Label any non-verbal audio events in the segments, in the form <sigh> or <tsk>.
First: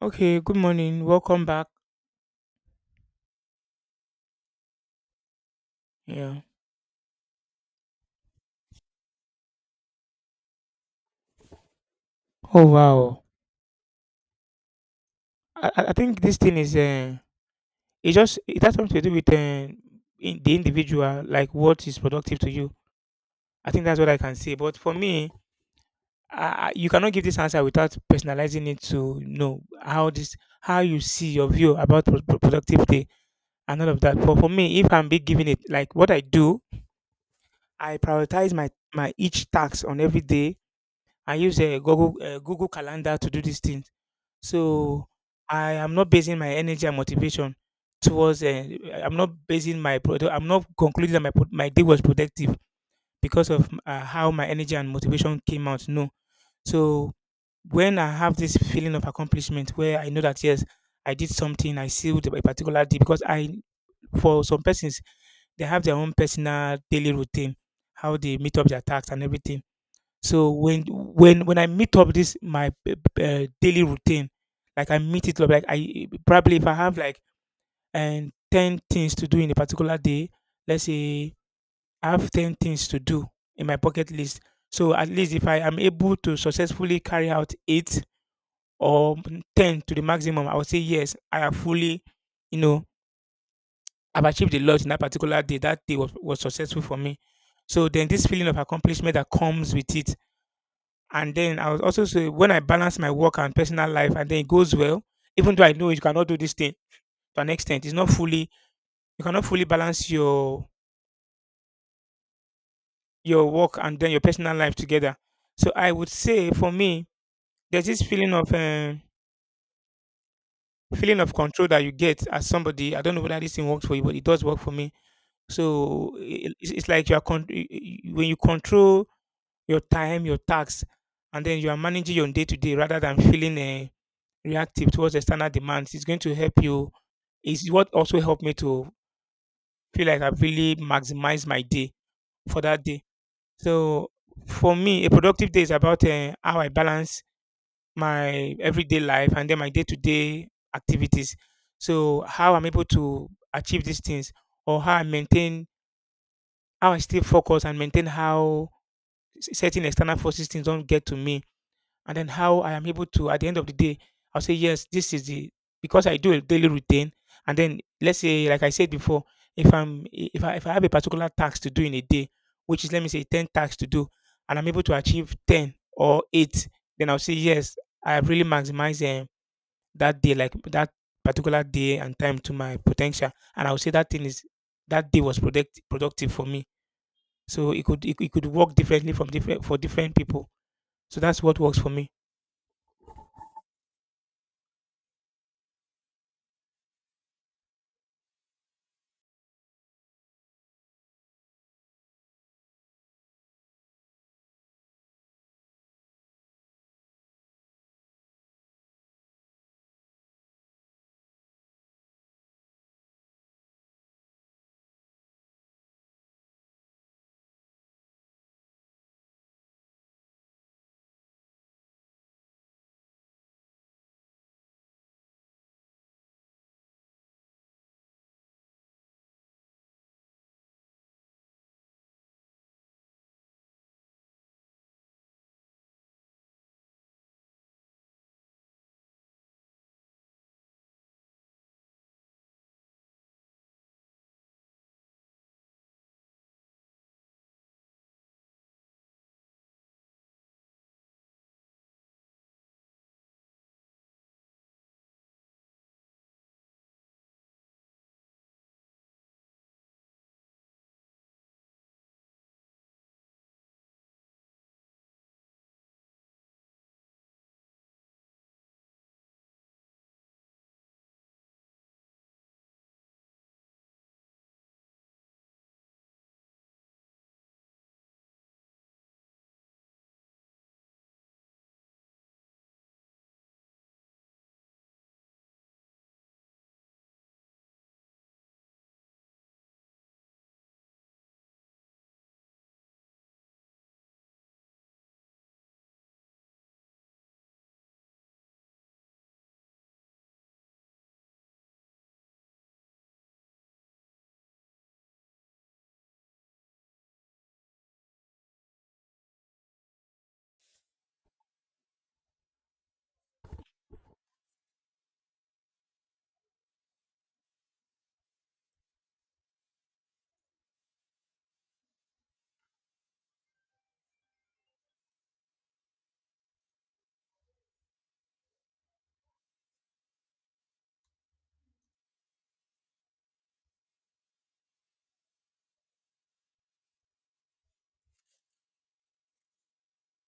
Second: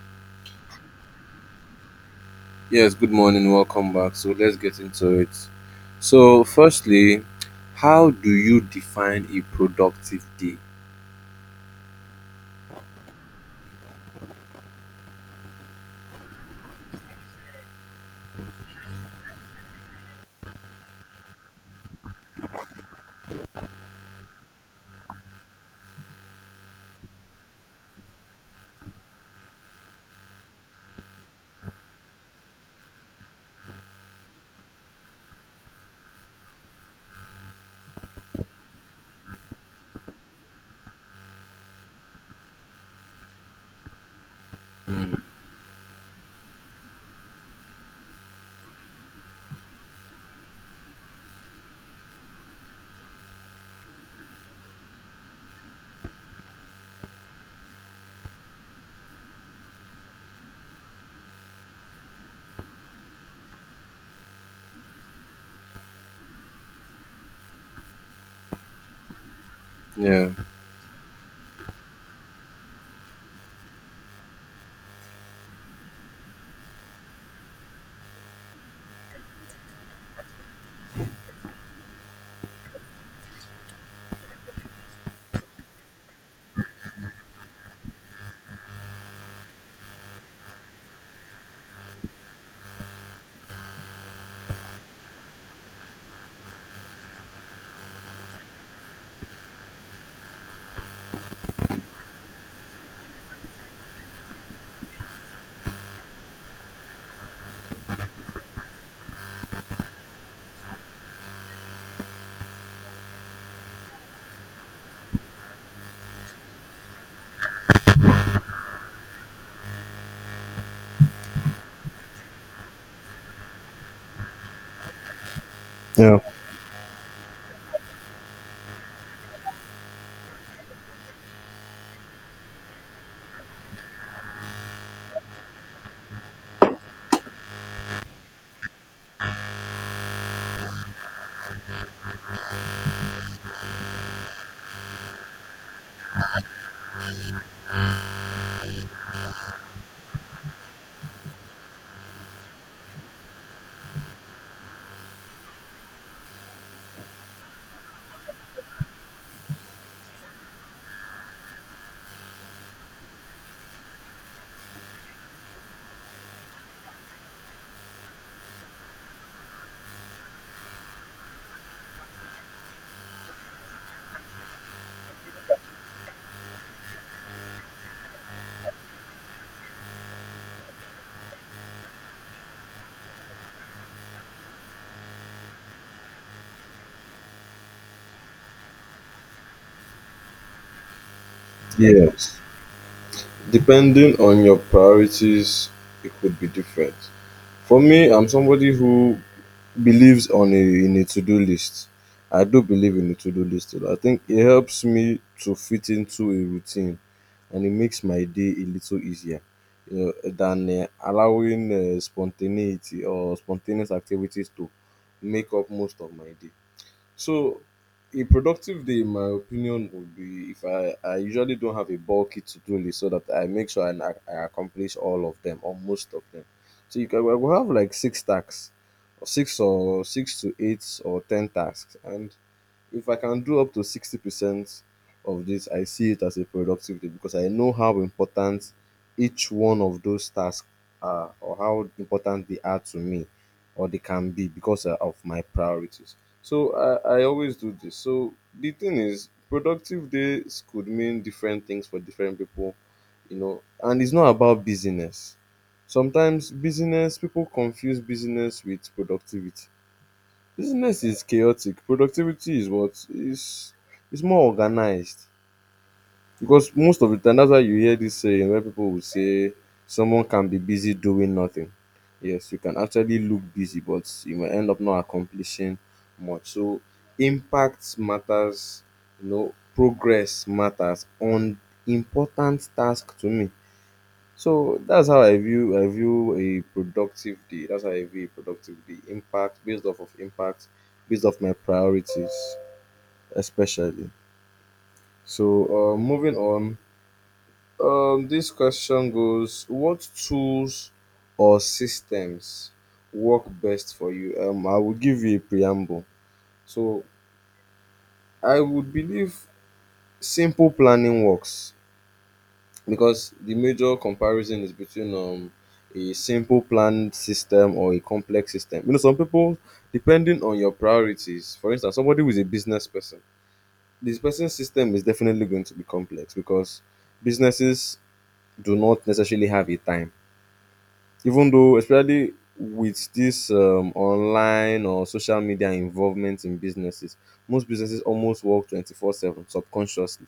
Okay, good morning. Welcome back. Yes, good morning, welcome back. So let's get into it. Yeah. So, firstly, how do you define a productive day? Oh wow. I think this thing is it just it has something to do with in the individual, like what is productive to you. I think that's what I can say. But for me, I, you cannot give this answer without personalizing it to know how this how you see your view about productivity and all of that. But for me, if I'm be giving it like what I do, I prioritize my each task on every day. I use a Google Google Calendar to do these things. So Mm. I am not basing my energy and motivation towards. I'm not basing my. I'm not concluding that my my day was productive because of how my energy and motivation came out. No. So when I have this feeling of accomplishment, where I know that yes, I did something, I sealed a particular day. Because I, for some persons, they have their own personal daily routine, how they meet up their tasks and everything. Yeah. So when I meet up this my daily routine, like I meet it up, like I probably if I have like and ten things to do in a particular day, let's say I have ten things to do in my bucket list. So at least if I am able to successfully carry out eight or ten to the maximum, I would say yes, I have fully, you know, I've achieved a lot in that particular day. That day was successful for me. So then this feeling of accomplishment that comes with it. And then I was also say when I balance my work and personal life and then it goes well, even though I know you cannot do this thing to an extent, it's not fully you cannot fully balance your work and then your personal life together. So I would say for me, there's this feeling of control that you get as somebody. I don't know whether this thing works for you, but it does work for me. So Yeah. It's like you are when you control your time, your tasks, and then you are managing your day to day rather than feeling reactive towards external demands. It's going to help you. It's what also helped me to feel like I've really maximized my day for that day. So for me, a productive day is about how I balance my everyday life and then my day to day activities. So how I'm able to achieve these things or how I maintain, how I stay focused and maintain how certain external forces things don't get to me and then how I am able to at the end of the day, I'll say yes, this is the because I do a daily routine, and then let's say like I said before, if I have a particular task to do in a day, which is let me say ten tasks to do, and I'm able to achieve ten or eight, then I'll say yes, I have really maximized that day like that particular day and time to my potential, and I'll say that thing is that day was product, productive for me. So it could work differently from different for different people. So that's what works for me. Yes. Depending on your priorities, it could be different. For me, I'm somebody who believes on a in a to-do list. I do believe in a to-do list. A lot. I think it helps me to fit into a routine, and it makes my day a little easier. You know, than allowing spontaneity or spontaneous activities to make up most of my day. So a productive day, in my opinion, would be if I usually don't have a bulky to-do list, so that I make sure I accomplish all of them or most of them. So you can, we will have like six tasks, or six to eight or ten tasks, and if I can do up to 60% of this, I see it as a productive day, because I know how important each one of those tasks are, or how important they are to me or they can be, because of my priorities. So I always do this. So the thing is, productive days could mean different things for different people, you know, and it's not about busyness. Sometimes business, people confuse business with productivity. Business is chaotic. Productivity is what is more organized. Because most of the time, that's why you hear this saying where people will say someone can be busy doing nothing. Yes, you can actually look busy, but you may end up not accomplishing much. So impact matters, you know, progress matters on important task to me. So that's how I view a productive day. That's how I view a productive day. Impact based off of impact, based off my priorities, especially. So moving on, this question goes: what tools or systems work best for you? I will give you a preamble. So I would believe simple planning works, because the major comparison is between a simple planned system or a complex system. You know, some people, depending on your priorities. For instance, somebody who is a business person, this person's system is definitely going to be complex, because businesses do not necessarily have a time, even though, especially with this online or social media involvement in businesses, most businesses almost work 24/7 subconsciously,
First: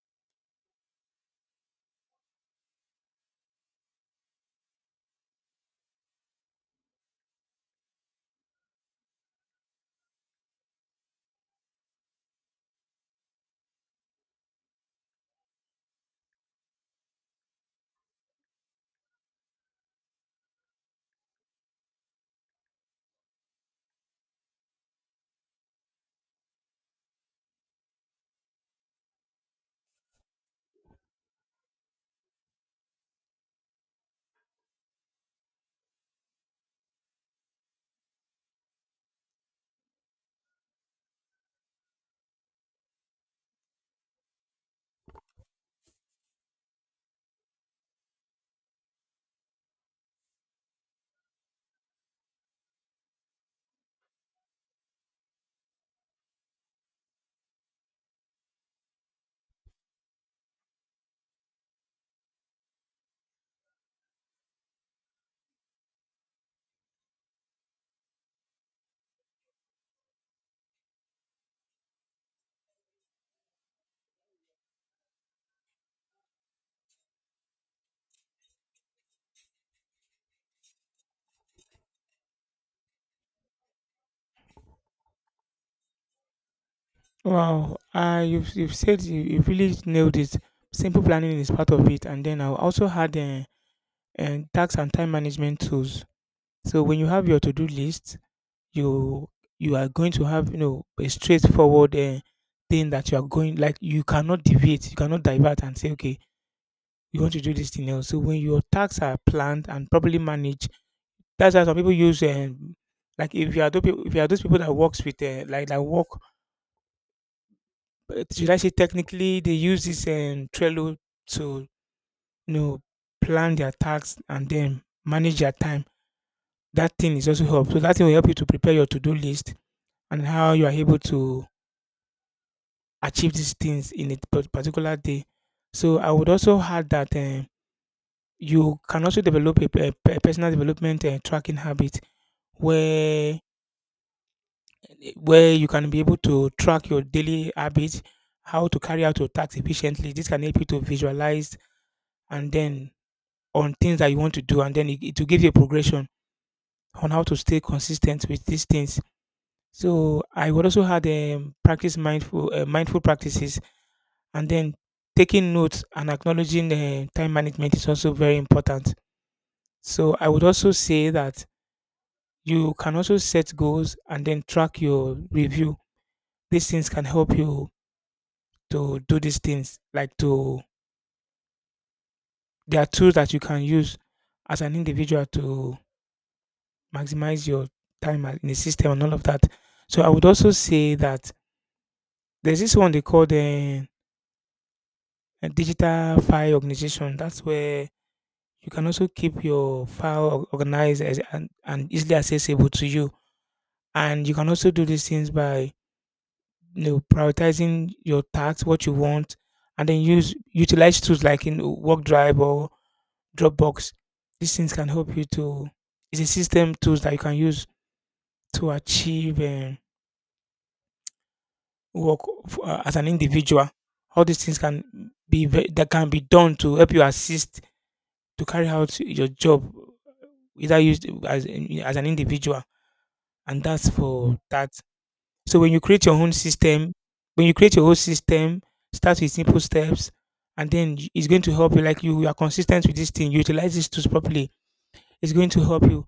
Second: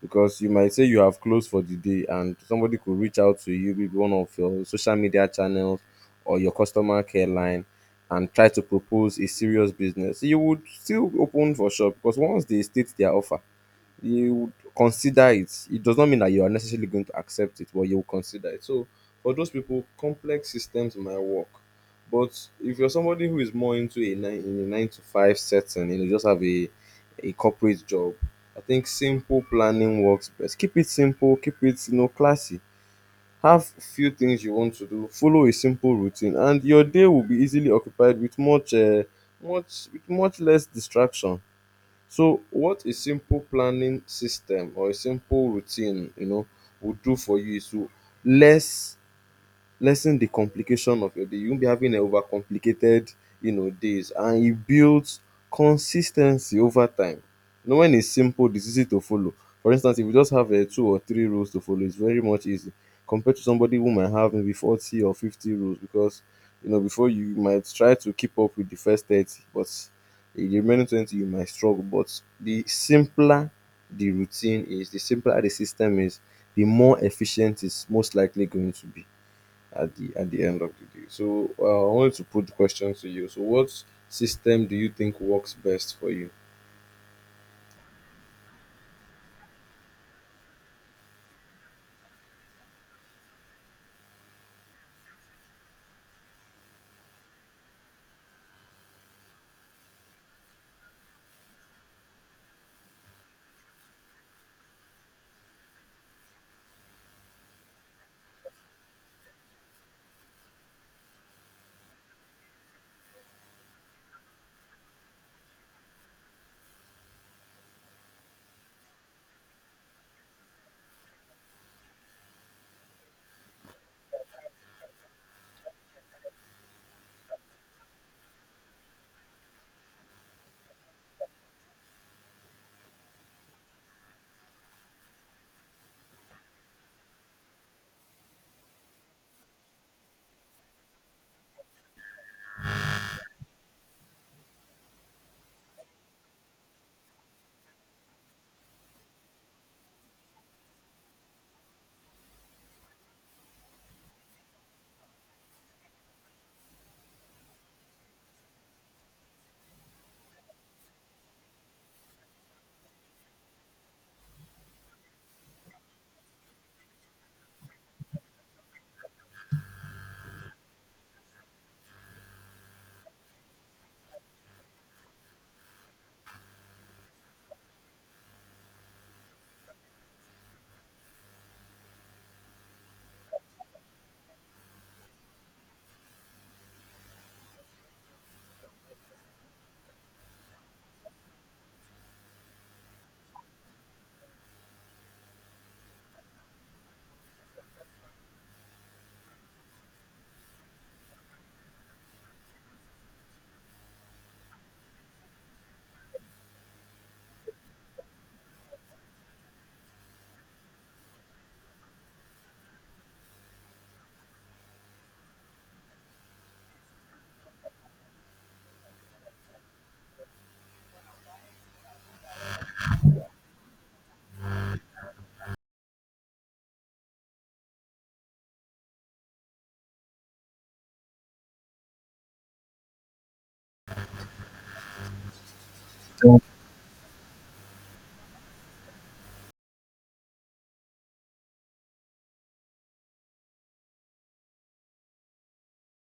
because you might say you have closed for the day and somebody could reach out to you maybe one of your social media channels or your customer care line and try to propose a serious business. You would still open for shop, because once they state their offer, you would consider it. It does not mean that you are necessarily going to accept it, but you will consider it. So for those people, complex systems might work. But if you're somebody who is more into a 9 to 5 setting, you know, just have a corporate job, I think simple planning works best. Keep it simple, keep it, you know, classy. Have few things you want to do, follow a simple routine, and your day will be easily occupied with much less distraction. So, what a simple planning system or a simple routine, you know, would do for you is to less lessen the complication of your day. You won't be having an overcomplicated, you know, days. And it builds consistency over time. You know, when it's simple, it's easy to follow. For instance, if you just have two or three rules to follow, it's very much easy compared to somebody who might have maybe 40 or 50 rules, because, you know, before you might try to keep up with the first 30, but in the remaining 20, you might struggle. But the simpler the routine is, the simpler the system is, the more efficient it's most likely going to be at the end of the day. So I wanted to put questions to you. So what system do you think works best for you? Wow, you've said you really nailed it. Simple planning is part of it. And then I also had tax and time management tools. So when you have your to-do list, you you are going to have you know a straightforward thing that you are going like you cannot deviate, you cannot divert and say okay, you want to do this thing else. So when your tasks are planned and properly managed, that's why some people use like if you are those people, if you are those people that works with like that work but should I say technically they use this Trello to you know plan their tasks and then manage their time. That thing is also help. So that thing will help you to prepare your to-do list and how you are able to achieve these things in a particular day. So I would also add that you can also develop a, personal development tracking habit where you can be able to track your daily habits, how to carry out your tasks efficiently. This can help you to visualize and then on things that you want to do and then it will give you a progression on how to stay consistent with these things. So I would also had practice mindful mindful practices and then taking notes and acknowledging time management is also very important. So I would also say that you can also set goals and then track your review. These things can help you to do these things like to there are tools that you can use as an individual to maximize your time in the system and all of that. So I would also say that there's this one they call the a digital file organization. That's where you can also keep your file organized as, and easily accessible to you. And you can also do these things by you know prioritizing your tasks, what you want, and then use utilize tools like in Work Drive or Dropbox. These things can help you to. It's a system tools that you can use to achieve. Work as an individual. All these things can that can be done to help you assist to carry out your job, either used as an individual, and that's for that. So when you create your own system, when you create your own system, start with simple steps, and then it's going to help you. Like you are consistent with this thing, you utilize these tools properly. It's going to help you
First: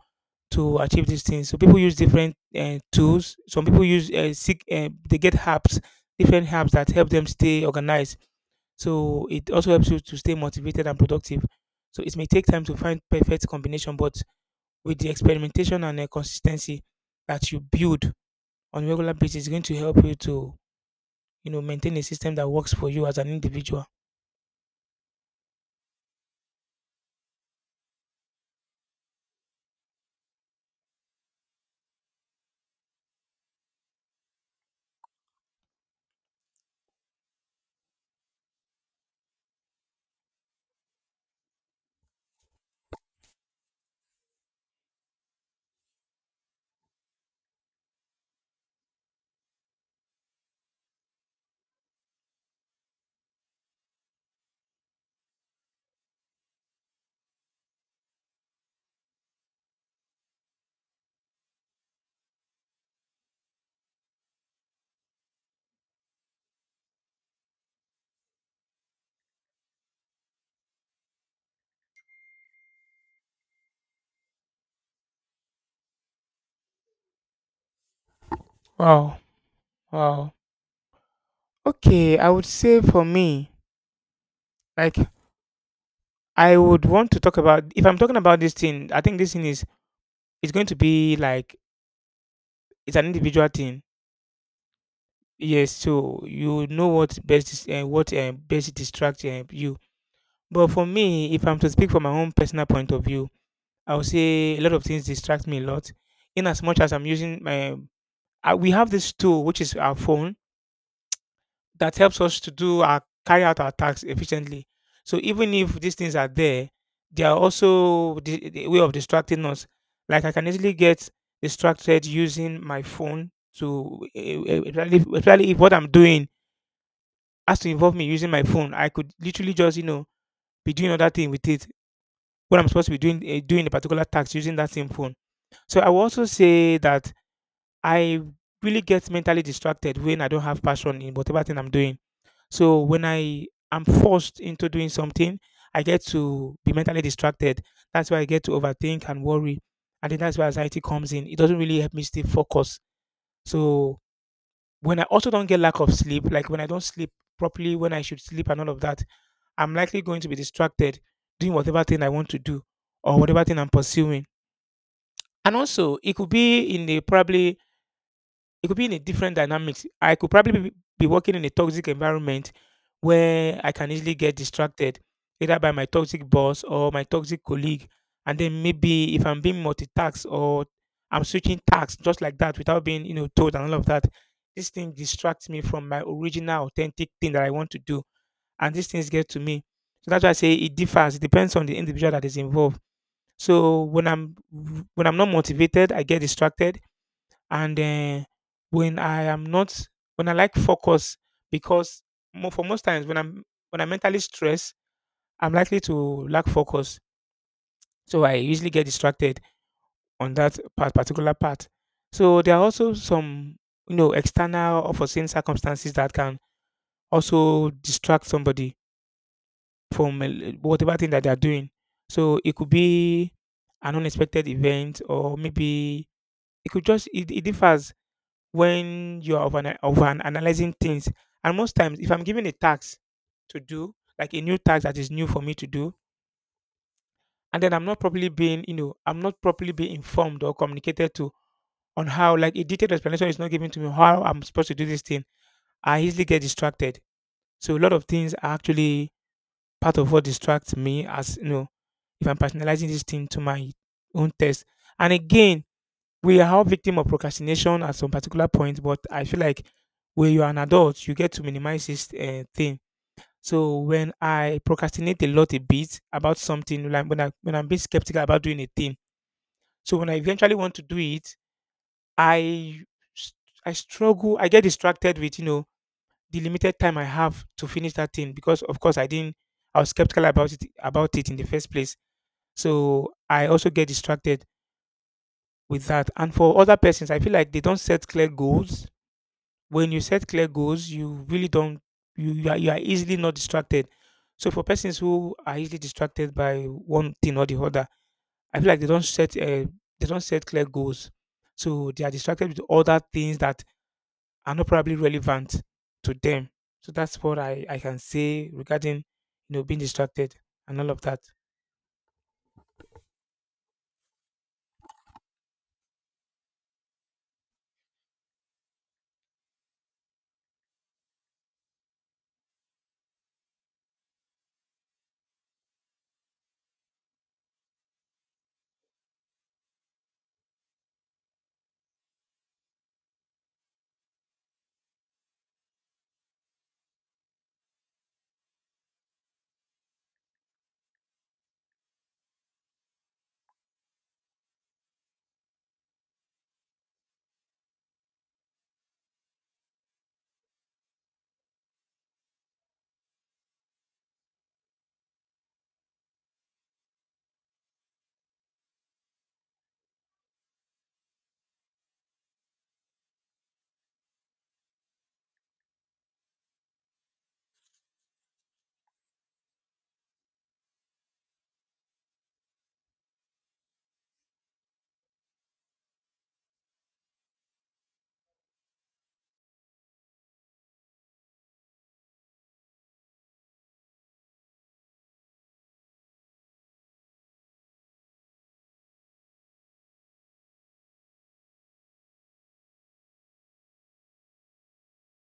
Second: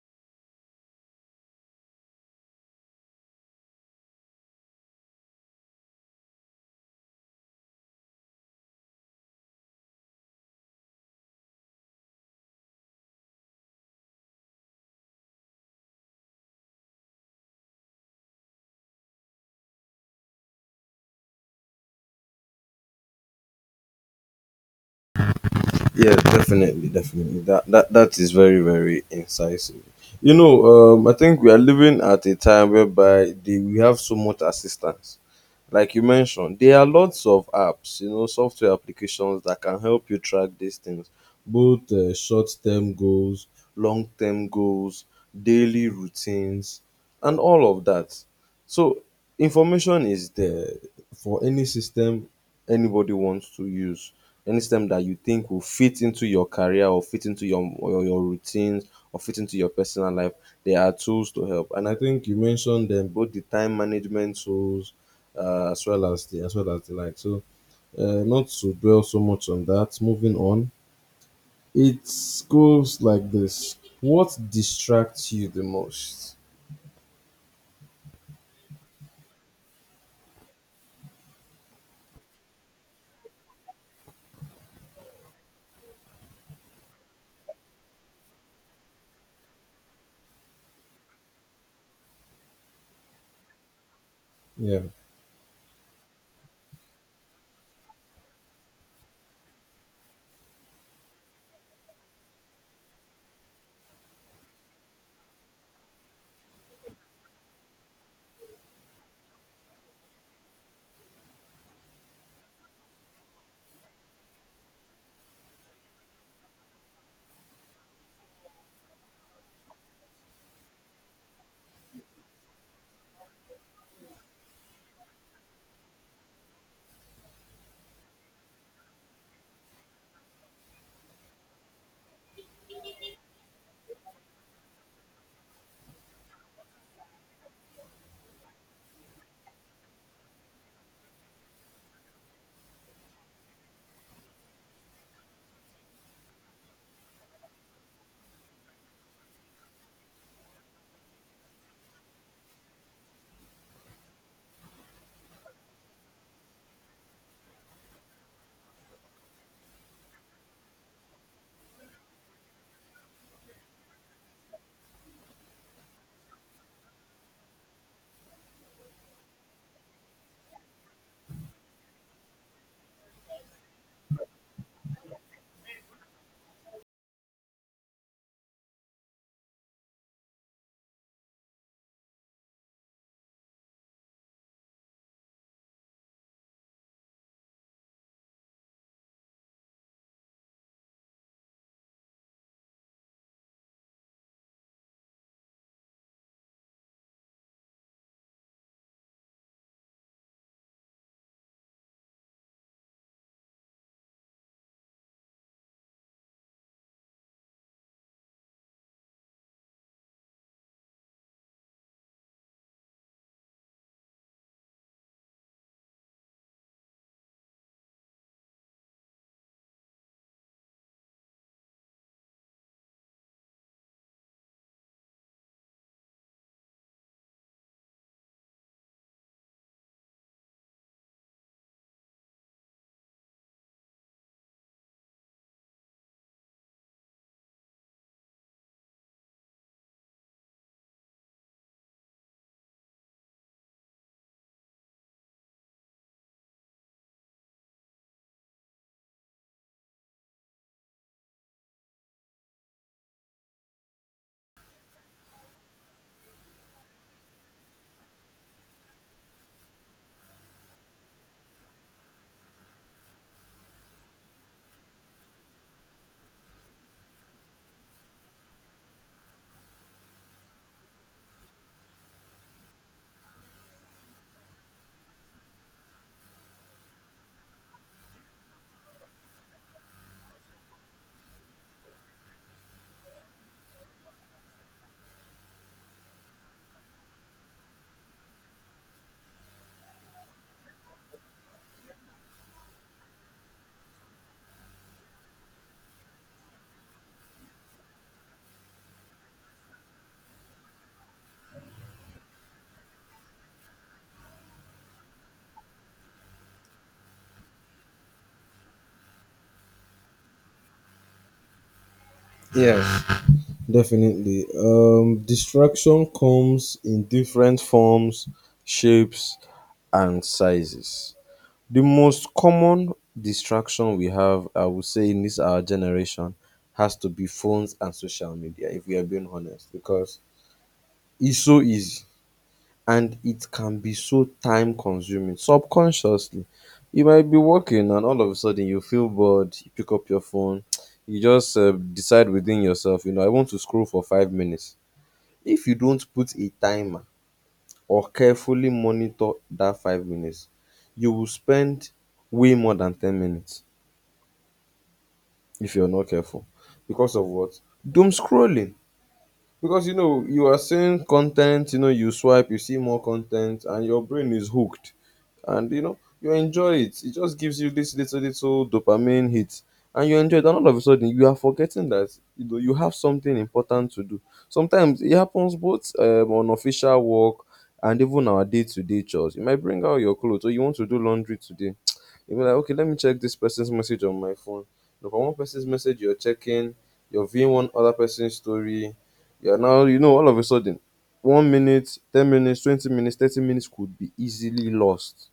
to achieve these things. So people use different tools. Some people use they get apps, different apps that help them stay organized. So it also helps you to stay motivated and productive. So it may take time to find perfect combination, but with the experimentation and consistency that you build on a regular basis, it's going to help you to you know maintain a system that works for you as an individual. Yeah, definitely, definitely. That is very, very incisive. You know, I think we are living at a time whereby we have so much assistance. Like you mentioned, there are lots of apps, you know, software applications that can help you track these things, both short-term goals, long-term goals, daily routines, and all of that. So information is there for any system anybody wants to use. Any system that you think will fit into your career or fit into your or your routines or fit into your personal life, there are tools to help. And I think you mentioned them, both the time management tools as well as the like. So not to dwell so much on that. Moving on, it goes like this: what distracts you the most? Wow, wow. Okay, I would say for me, like I would want to talk about if I'm talking about this thing, I think this thing is it's going to be like it's an individual thing. Yeah. Yes, so you know what best is, what best distracts you. But for me, if I'm to speak from my own personal point of view, I would say a lot of things distract me a lot. In as much as I'm using we have this tool which is our phone that helps us to do our carry out our tasks efficiently. So even if these things are there, they are also the way of distracting us. Like I can easily get distracted using my phone to, especially especially if what I'm doing has to involve me using my phone. I could literally just you know be doing other thing with it what I'm supposed to be doing doing a particular task using that same phone. So I will also say that I really get mentally distracted when I don't have passion in whatever thing I'm doing. So when I am forced into doing something, I get to be mentally distracted. That's why I get to overthink and worry, and then that's where anxiety comes in. It doesn't really help me stay focused. So when I also don't get lack of sleep, like when I don't sleep properly when I should sleep and all of that, I'm likely going to be distracted doing whatever thing I want to do or whatever thing I'm pursuing. And also, it could be in a probably it could be in a different dynamics. I could probably be working in a toxic environment where I can easily get distracted, either by my toxic boss or my toxic colleague. And then maybe if I'm being multitasked or I'm switching tasks just like that without being, told and all of that, this thing distracts me from my original authentic thing that I want to do. And these things get to me. So that's why I say it differs. It depends on the individual that is involved. So when I'm not motivated, I get distracted, and when I am not, when I like focus, because mo for most times when I'm mentally stressed, I'm likely to lack focus. So I usually get distracted on particular part. So there are also some, you know, external or foreseen circumstances that can also distract somebody from whatever thing that they are doing. So it could be an unexpected event, or maybe It could just it, it differs when you're over analyzing things. And most times, if I'm given a task to do, like a new task that is new for me to do, and then I'm not properly being informed or communicated to on how, like a detailed explanation is not given to me on how I'm supposed to do this thing, I easily get distracted. So a lot of things are actually part of what distracts me, as you know, if I'm personalizing this thing to my own test. And again, we are all victim of procrastination at some particular point, but I feel like when you're an adult, you get to minimize this thing. So when I procrastinate a lot a bit about something, like when I'm being skeptical about doing a thing, so when I eventually want to do it, I s- I struggle. I get distracted with, you know, the limited time I have to finish that thing, because of course I didn't. I was skeptical about it in the first place. So I also get distracted with that. And for other persons, I feel like they don't set clear goals. When you set clear goals, you really don't you are easily not distracted. So for persons who are easily distracted by one thing or the other, I feel like they don't set clear goals, so they are distracted with other things that are not probably relevant to them. So that's what I can say regarding, you know, being distracted and all of that. Yes. Definitely. Distraction comes in different forms, shapes, and sizes. The most common distraction we have, I would say, in this our generation has to be phones and social media, if we are being honest, because it's so easy and it can be so time consuming subconsciously. You might be working and all of a sudden you feel bored, you pick up your phone, <tsk> you just decide within yourself, you know, I want to scroll for 5 minutes. If you don't put a timer or carefully monitor that 5 minutes, you will spend way more than 10 minutes if you're not careful, because of what? Doom scrolling. Because you know you are seeing content, you know, you swipe, you see more content, and your brain is hooked. And you know you enjoy it, it just gives you this little dopamine hit, and you enjoy it, and all of a sudden you are forgetting that, you know, you have something important to do. Sometimes it happens both on official work and even our day-to-day chores. You might bring out your clothes or you want to do laundry today. <tsk> You'll be like, okay, let me check this person's message on my phone. You know, one person's message you're checking, you're viewing one other person's story. Yeah, now, you know, all of a sudden, 1 minute, 10 minutes, 20 minutes, 30 minutes could be easily lost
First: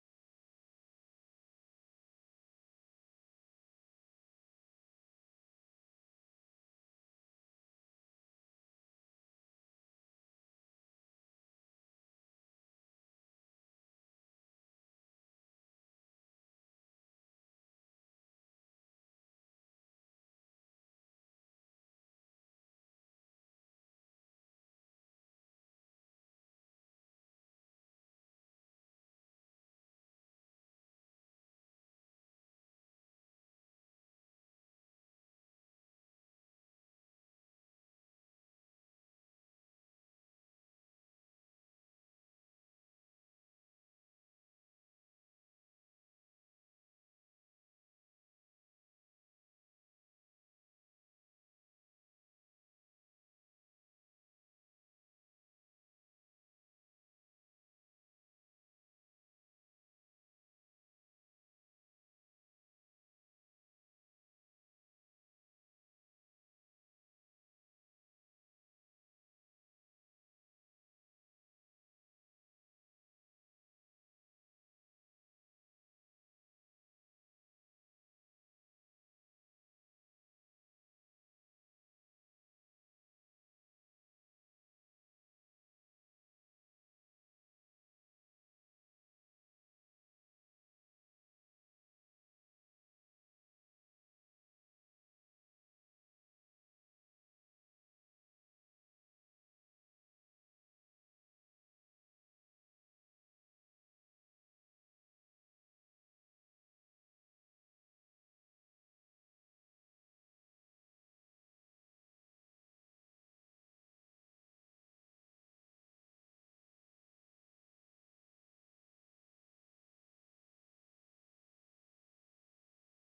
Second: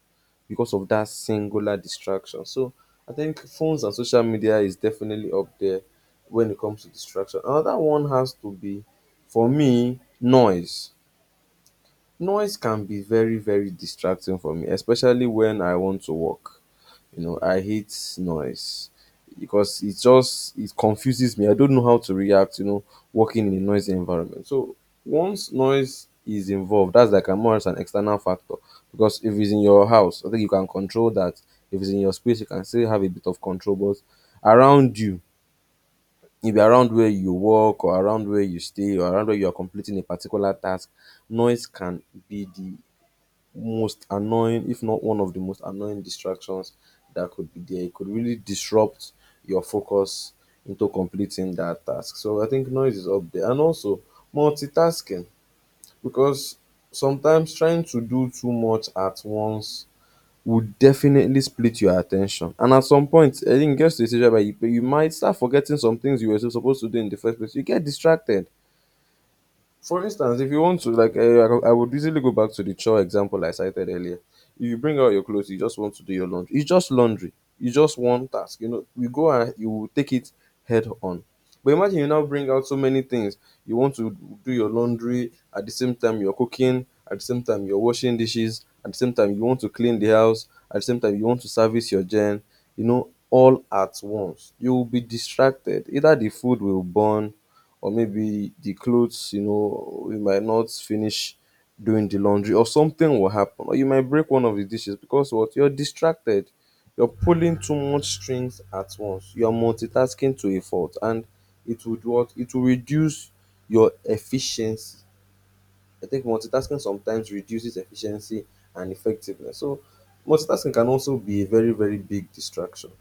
because of that singular distraction. So I think phones and social media is definitely up there when it comes to distraction. Another one has to be, for me, noise. Noise can be very, very distracting for me, especially when I want to work. You know, I hate noise because it just it confuses me. I don't know how to react, you know, working in a noisy environment. So once noise is involved, that's like a more as an external factor. Because if it's in your house, I think you can control that. If it's in your space, you can still have a bit of control. But around you, maybe around where you work or around where you stay or around where you are completing a particular task, noise can be the most annoying, if not one of the most annoying distractions that could be there. It could really disrupt your focus into completing that task. So I think noise is up there. And also multitasking, because sometimes trying to do too much at once would definitely split your attention. And at some point, I think it gets to a stage where you might start forgetting some things you were supposed to do in the first place. You get distracted. For instance, if you want to, like, I would easily go back to the chore example I cited earlier. If you bring out your clothes, you just want to do your laundry. It's just laundry. It's just one task. You know, we go and you will take it head on. But imagine you now bring out so many things. You want to do your laundry at the same time you're cooking, at the same time you're washing dishes, at the same time you want to clean the house, at the same time you want to service your gen. You know, all at once. You will be distracted. Either the food will burn, or maybe the clothes, you know, we might not finish doing the laundry, or something will happen. Or you might break one of the dishes because what? You're distracted. You're pulling too much strings at once. You're multitasking to a fault, and it would what? It will reduce your efficiency. I think multitasking sometimes reduces efficiency and effectiveness. So multitasking can also be a very, very big distraction.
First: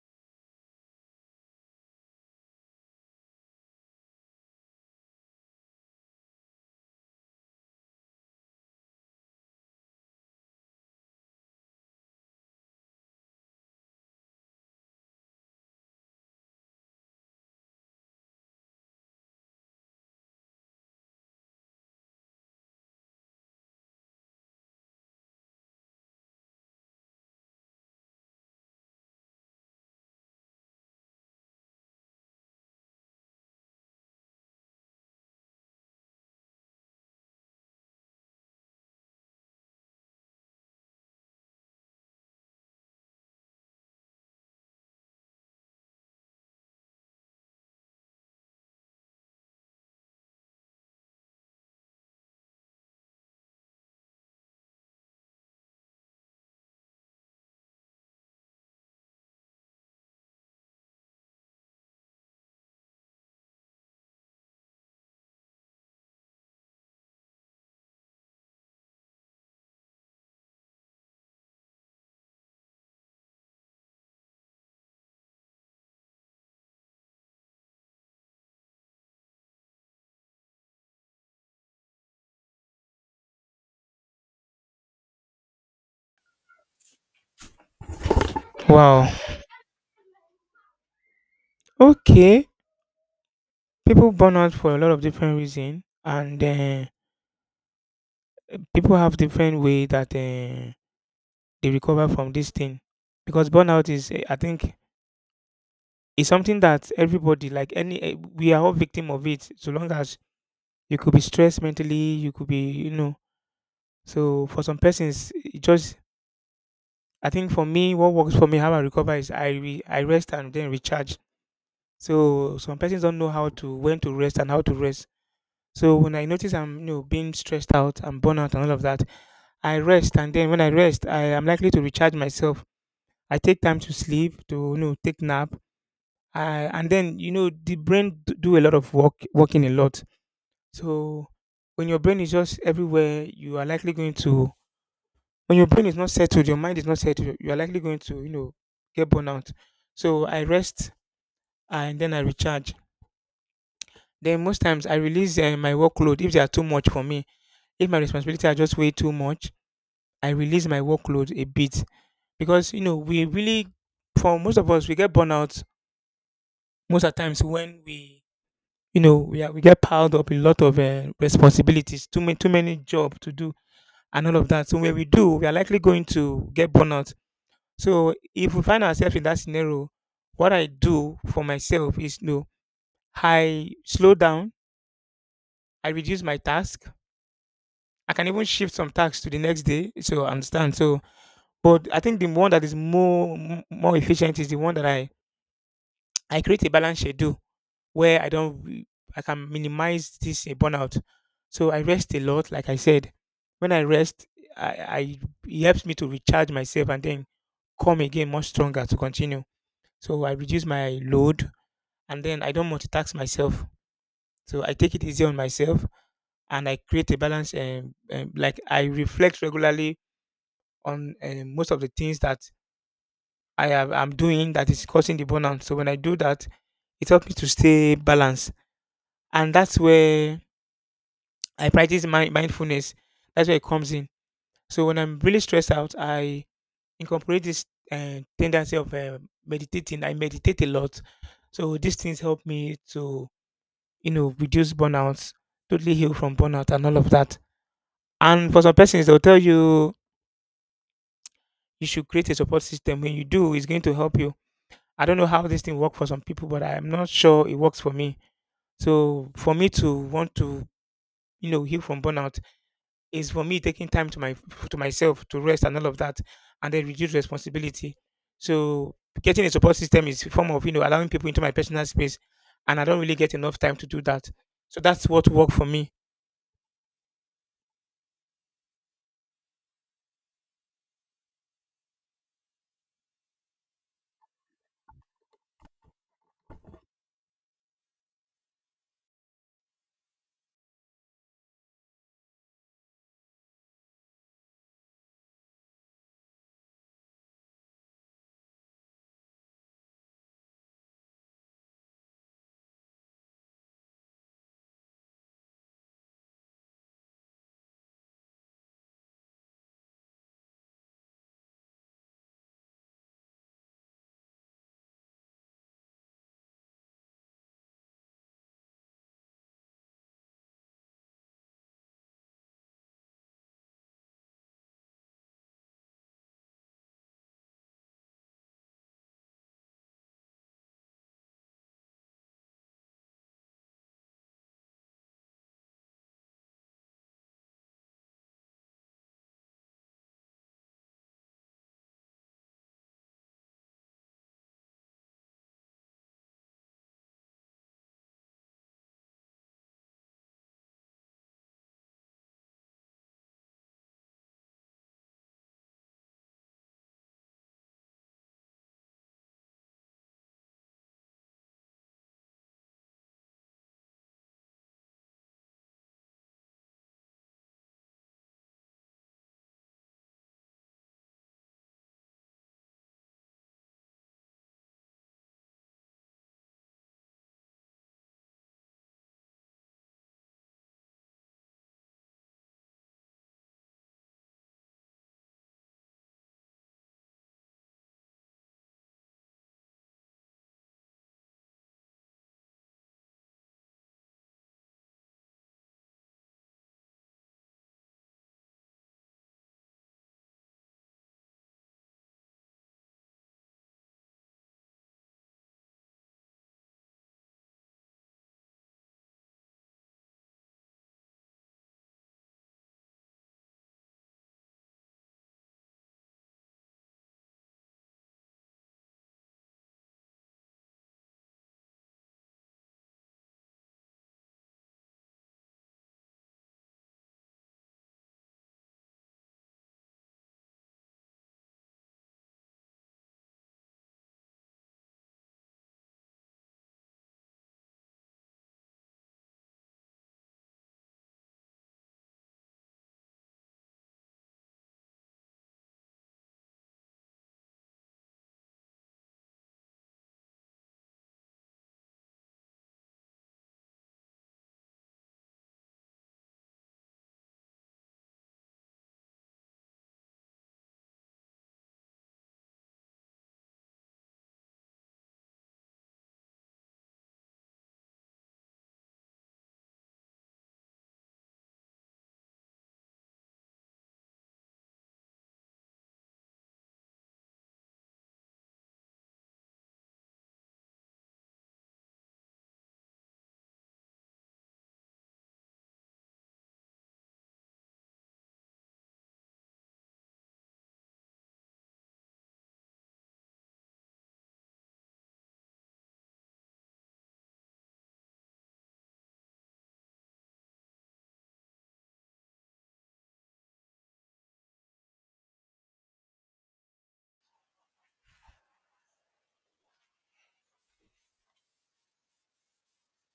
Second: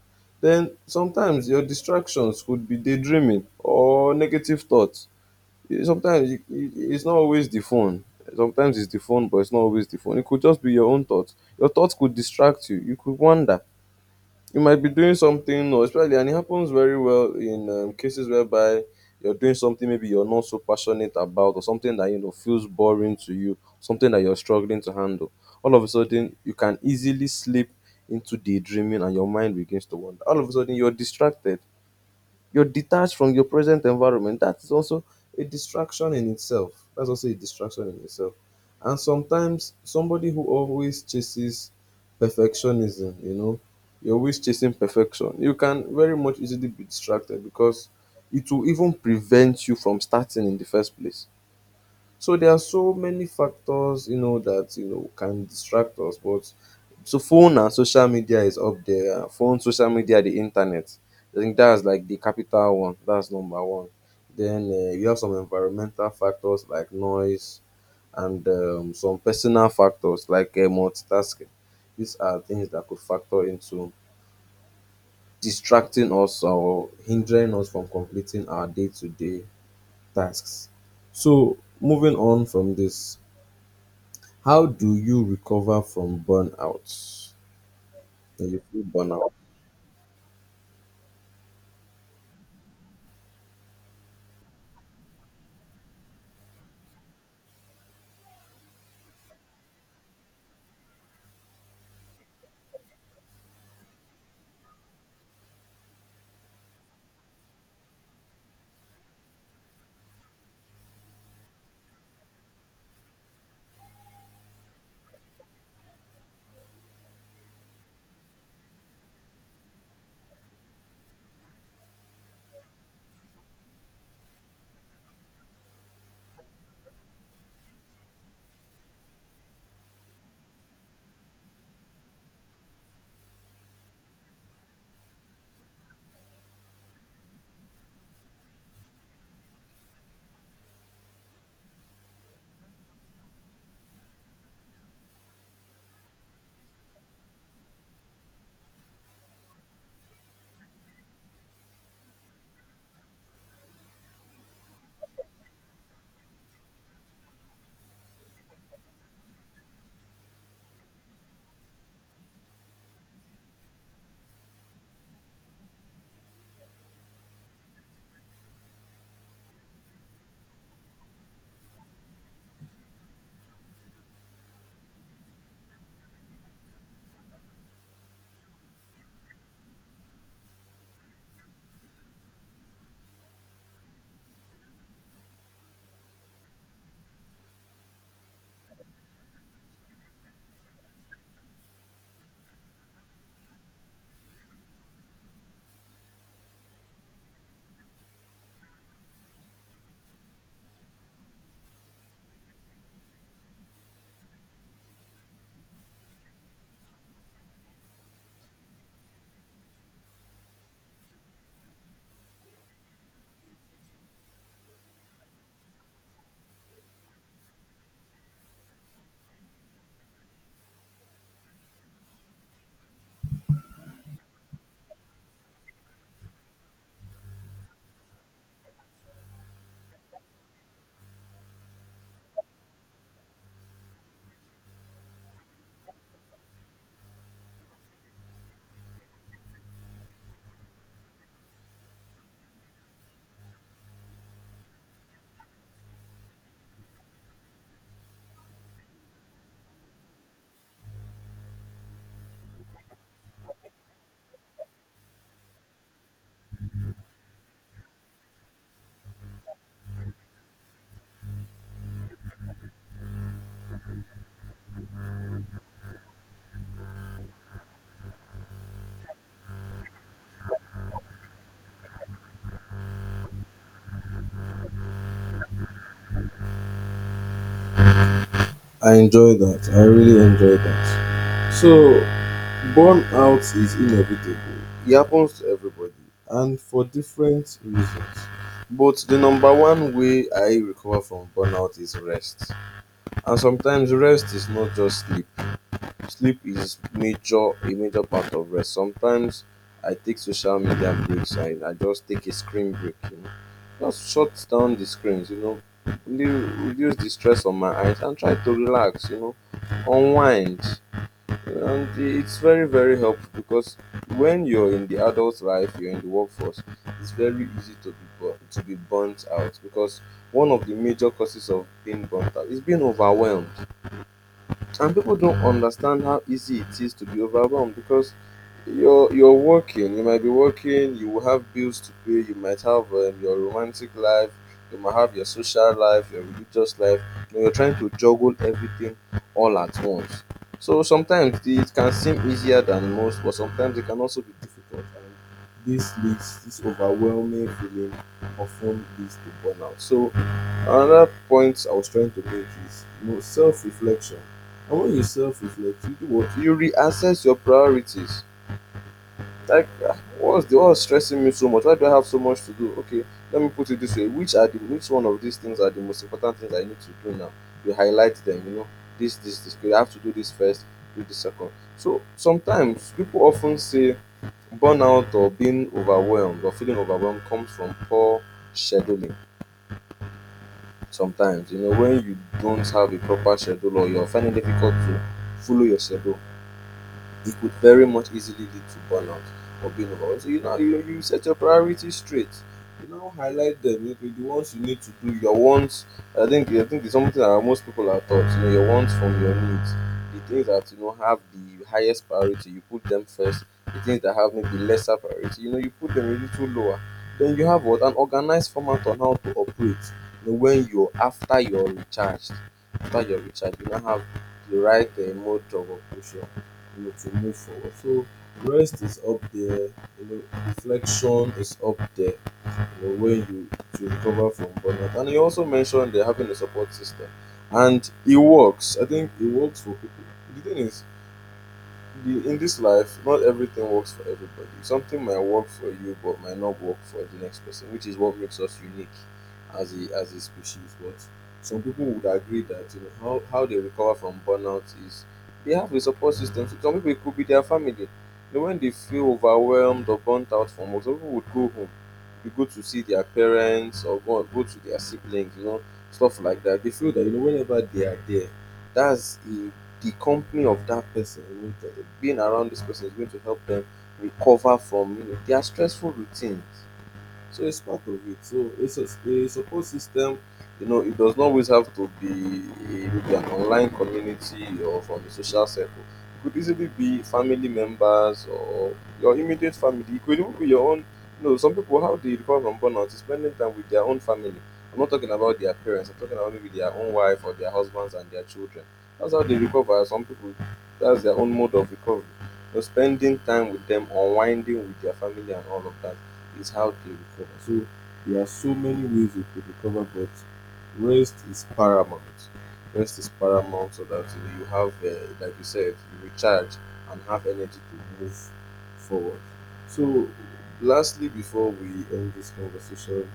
Then sometimes your distractions could be daydreaming or negative thoughts. sometimes you, it's not always the phone. Sometimes it's the phone, but it's not always the phone. It could just be your own thoughts. Your thoughts could distract you. You could wander. You might be doing something, or especially, and it happens very well in cases whereby you're doing something, maybe you're not so passionate about, or something that you know feels boring to you, something that you're struggling to handle. All of a sudden you can easily slip into daydreaming and your mind begins to wander. All of a sudden you're distracted, you're detached from your present environment. That is also a distraction in itself. That's also a distraction in itself. And sometimes somebody who always chases perfectionism, you know, you're always chasing perfection. You can very much easily be distracted because it will even prevent you from starting in the first place. So there are so many factors, you know, that you know can distract us. But so phone and social media is up there. Phone, social media, the internet. I think that's like the capital one. That's number one. Then you have some environmental factors like noise, and some personal factors like multitasking. These are things that could factor into distracting us or hindering us from completing our day-to-day tasks. So moving on from this, how do you recover from burnout? When you feel Wow. burnout? Okay. People burn out for a lot of different reasons, and people have different way that. They recover from this thing because burnout is I think is something that everybody, like we are all victim of it, so long as you could be stressed mentally, you could be, you know. So for some persons, it just, I think for me, what works for me, how I recover is I rest and then recharge. So some persons don't know how to, when to rest and how to rest. So when I notice I'm, you know, being stressed out and burnout and all of that, I rest, and then when I rest, I am likely to recharge myself. I take time to sleep, to, you know, take nap. uh, and then, you know, the do a lot of work, working a lot. So when your brain is just everywhere, you are likely going to, when your brain is not settled, your mind is not settled, you are likely going to, you know, get burnout. So I rest and then I recharge. Then most times I release my workload if they are too much for me. If my responsibility are just way too much, I release my workload a bit, because, you know, we really, for most of us, we get burnout most of the times when we, you know, we are, we get piled up a lot of responsibilities, too many job to do, and all of that. So when we do, we are likely going to get burnout. So if we find ourselves in that scenario, what I do for myself is, you know, I slow down, I reduce my task. I can even shift some tasks to the next day. So I understand. So, but I think the one that is more, more efficient is the one that I create a balance schedule where I don't re- I can minimize this burnout. So I rest a lot, like I said. When I rest, I, it helps me to recharge myself and then come again much stronger to continue. So I reduce my load and then I don't multitask myself. So I take it easy on myself and I create a balance. Like I reflect regularly on, most of the things that I'm doing that is causing the burnout. So when I do that, it helps me to stay balanced, and that's where I practice my mindfulness. That's where it comes in. So when I'm really stressed out, I incorporate this tendency of meditating. I meditate a lot. So these things help me to, you know, reduce burnout, totally heal from burnout and all of that. And for some persons, they'll tell you you should create a support system. When you do, it's going to help you. I don't know how this thing works for some people, but I'm not sure it works for me. So for me to want to, you know, heal from burnout, is for me taking time to my to myself to rest and all of that, and then reduce responsibility. So getting a support system is a form of, you know, allowing people into my personal space, and I don't really get enough time to do that. So that's what worked for me. I enjoy that. I really enjoy that. So, burnout is inevitable. It happens to everybody and for different reasons. But the number one way I recover from burnout is rest. And sometimes rest is not just sleep. Sleep is major a major part of rest. Sometimes I take social media breaks and I just take a screen break. Just shut down the screens, reduce the stress on my eyes and try to relax, unwind. And it's very, very helpful because when you're in the adult life, you're in the workforce, it's very easy to be to be burnt out, because one of the major causes of being burnt out is being overwhelmed, and people don't understand how easy it is to be overwhelmed because you're working. You might be working. You will have bills to pay. You might have your romantic life. You might have your social life, your religious life. You're trying to juggle everything all at once. So sometimes it can seem easier than most, but sometimes it can also be difficult. And this overwhelming feeling often leads to burnout. So another point I was trying to make is self reflection. And when you self-reflect, you do what? You reassess your priorities. Like, ah, what's stressing me so much? Why do I have so much to do? Okay, let me put it this way: which one of these things are the most important things I need to do now? You highlight them. You know, this, this, this. Okay, I have to do this first. Do this second. So sometimes people often say burnout or being overwhelmed or feeling overwhelmed comes from poor scheduling. Sometimes, when you don't have a proper schedule or you're finding it difficult to follow your schedule, it could very much easily lead to burnout or being overwhelmed. So you set your priorities straight. Highlight them. Okay, the ones you need to do, your wants. I think it's something that most people are taught. Your wants from your needs. The things that you know have the highest priority, you put them first. The things that have maybe lesser priority, you put them a little lower. Then you have what an organized format on how to operate. When you're After you're recharged, you now have the right mode of operation, to move forward. So rest is up there, you know, reflection is up there, when you to recover from burnout. And he also mentioned they're having a support system. And it works. I think it works for people. The thing is, in this life, not everything works for everybody. Something might work for you, but might not work for the next person, which is what makes us unique as a species. But some people would agree that how they recover from burnout is they have a support system. So some people it could be their family. When they feel overwhelmed or burnt out from work, some people would go home. They go to see their parents or go to their siblings. Stuff like that. They feel that whenever they are there, that's a the company of that person, being around this person is going to help them recover from their stressful routines. So it's part of it. So it's a support system. It does not always have to be, maybe an online community or from a social circle. It could easily be family members or your immediate family. It could even be your own. Some people, how they recover from burnout is spending time with their own family. I'm not talking about their parents. I'm talking about maybe their own wife or their husbands and their children. That's how they recover. Some people, that's their own mode of recovery. Spending time with them, unwinding with their family and all of that is how they recover. So there are so many ways they could recover, but rest is paramount. Rest is paramount so that you have, like you said, you recharge and have energy to move forward. So, lastly, before we end this conversation,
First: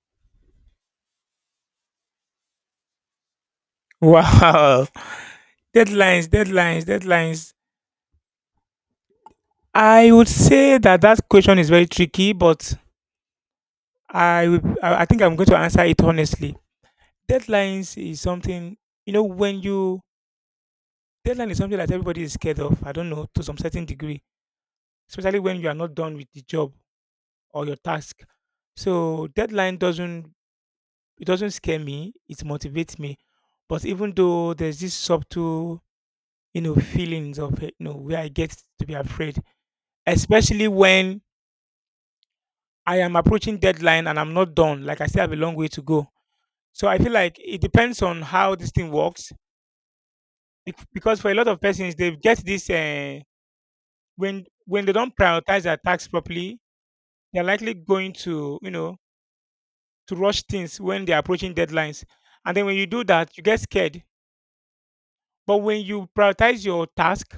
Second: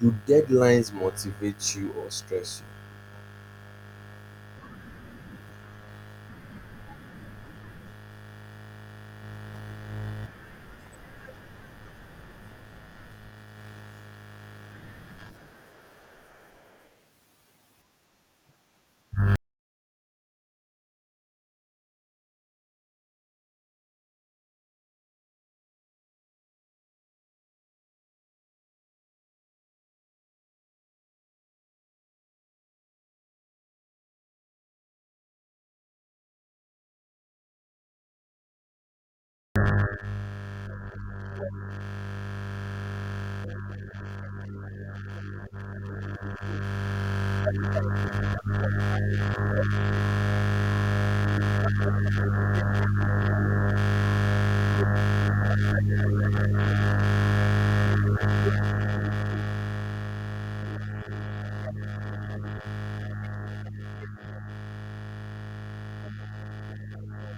do deadlines motivate you or stress Wow, <laughs> deadlines, deadlines, deadlines. I would say that that question is very tricky, but I think I'm going to answer it honestly. Deadlines is something, you know, when you, deadline is something that everybody is scared of. I don't know, to some certain degree, especially when you are not done with the job or your task. So deadline doesn't, it doesn't scare me, it motivates me. But even though there's this subtle, you know, feelings of you know, where I get to be afraid, especially when I am approaching deadline and I'm not done. Like I still have a long way to go. So I feel like it depends on how this thing works. Because for a lot of persons, they get this when they don't prioritize their tasks properly, they're likely going to, you know, to rush things when they're approaching deadlines. And then when you do that, you get scared. But when you prioritize your task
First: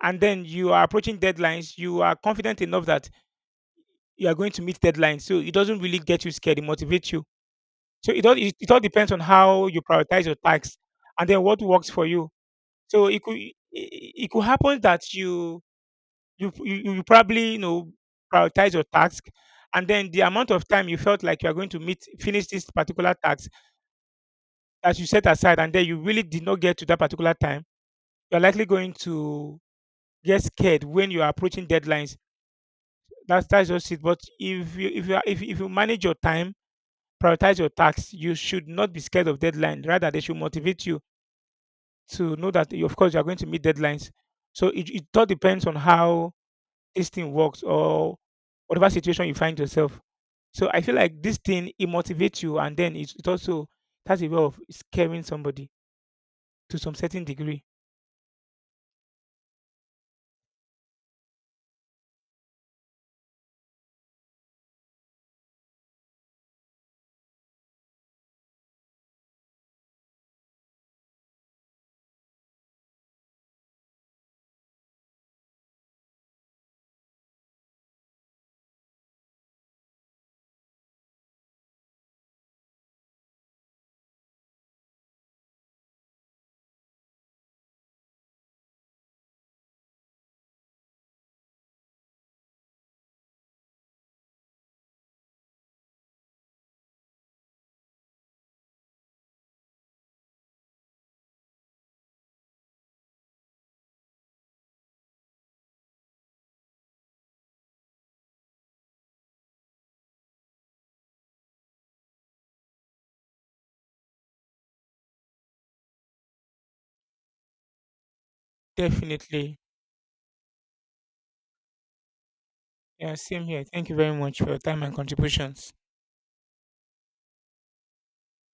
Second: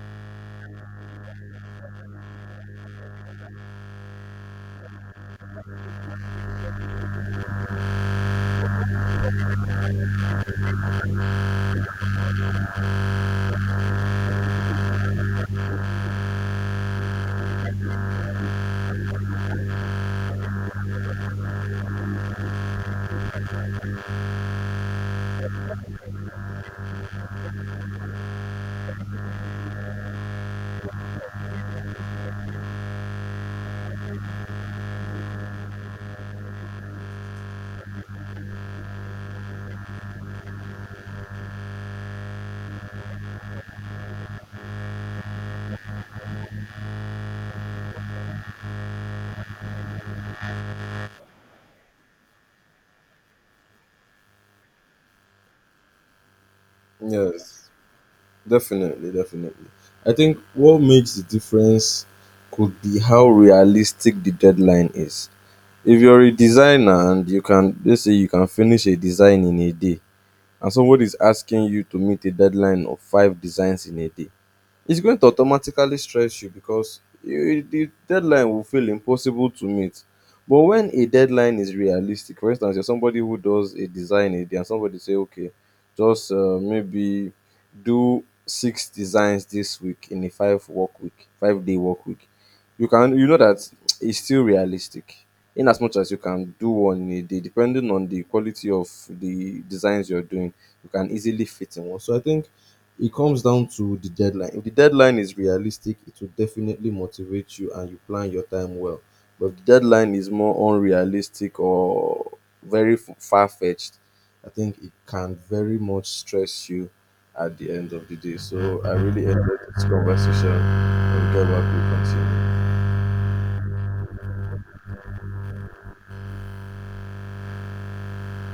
and then you are approaching deadlines, you are confident enough that you are going to meet deadlines. So it doesn't really get you scared, it motivates you. So it all depends on how you prioritize your tasks and then what works for you. So it could happen that you you probably, you know, prioritize your task and then the amount of time you felt like you are going to meet finish this particular task that you set aside, and then you really did not get to that particular time, you're likely going to get scared when you are approaching deadlines. That's just it. But if you, if you are, if you manage your time, prioritize your tasks, you should not be scared of deadline. Rather, they should motivate you to know that you, of course you are going to meet deadlines. So it all depends on how this thing works or whatever situation you find yourself. So I feel like this thing it motivates you, and then it also it has a way of scaring somebody to some certain you? degree. Yes, definitely, definitely. I think what makes the difference could be how realistic the deadline is. If you're a designer and you can let's say you can finish a design in a day, and somebody is asking you to meet a deadline of five designs in a day, it's going to automatically stress you because the deadline will feel impossible to meet. But when a deadline is realistic, for instance, you're somebody who does a design a day, and somebody say, okay, just maybe do six designs this week in a 5-day work week. You can you know that it's still realistic. In as much as you can do one in a day, depending on the quality of the designs you're doing, you can easily fit in one. So I think it comes down to the deadline. If the deadline is realistic, it will definitely motivate you and you plan your time well. But if the deadline is more unrealistic or very far fetched, I think it can very much stress you at the end of the day. So I really Definitely. enjoyed this conversation. When we get back, we continue. Yeah, same here. Thank you very much for your time and contributions.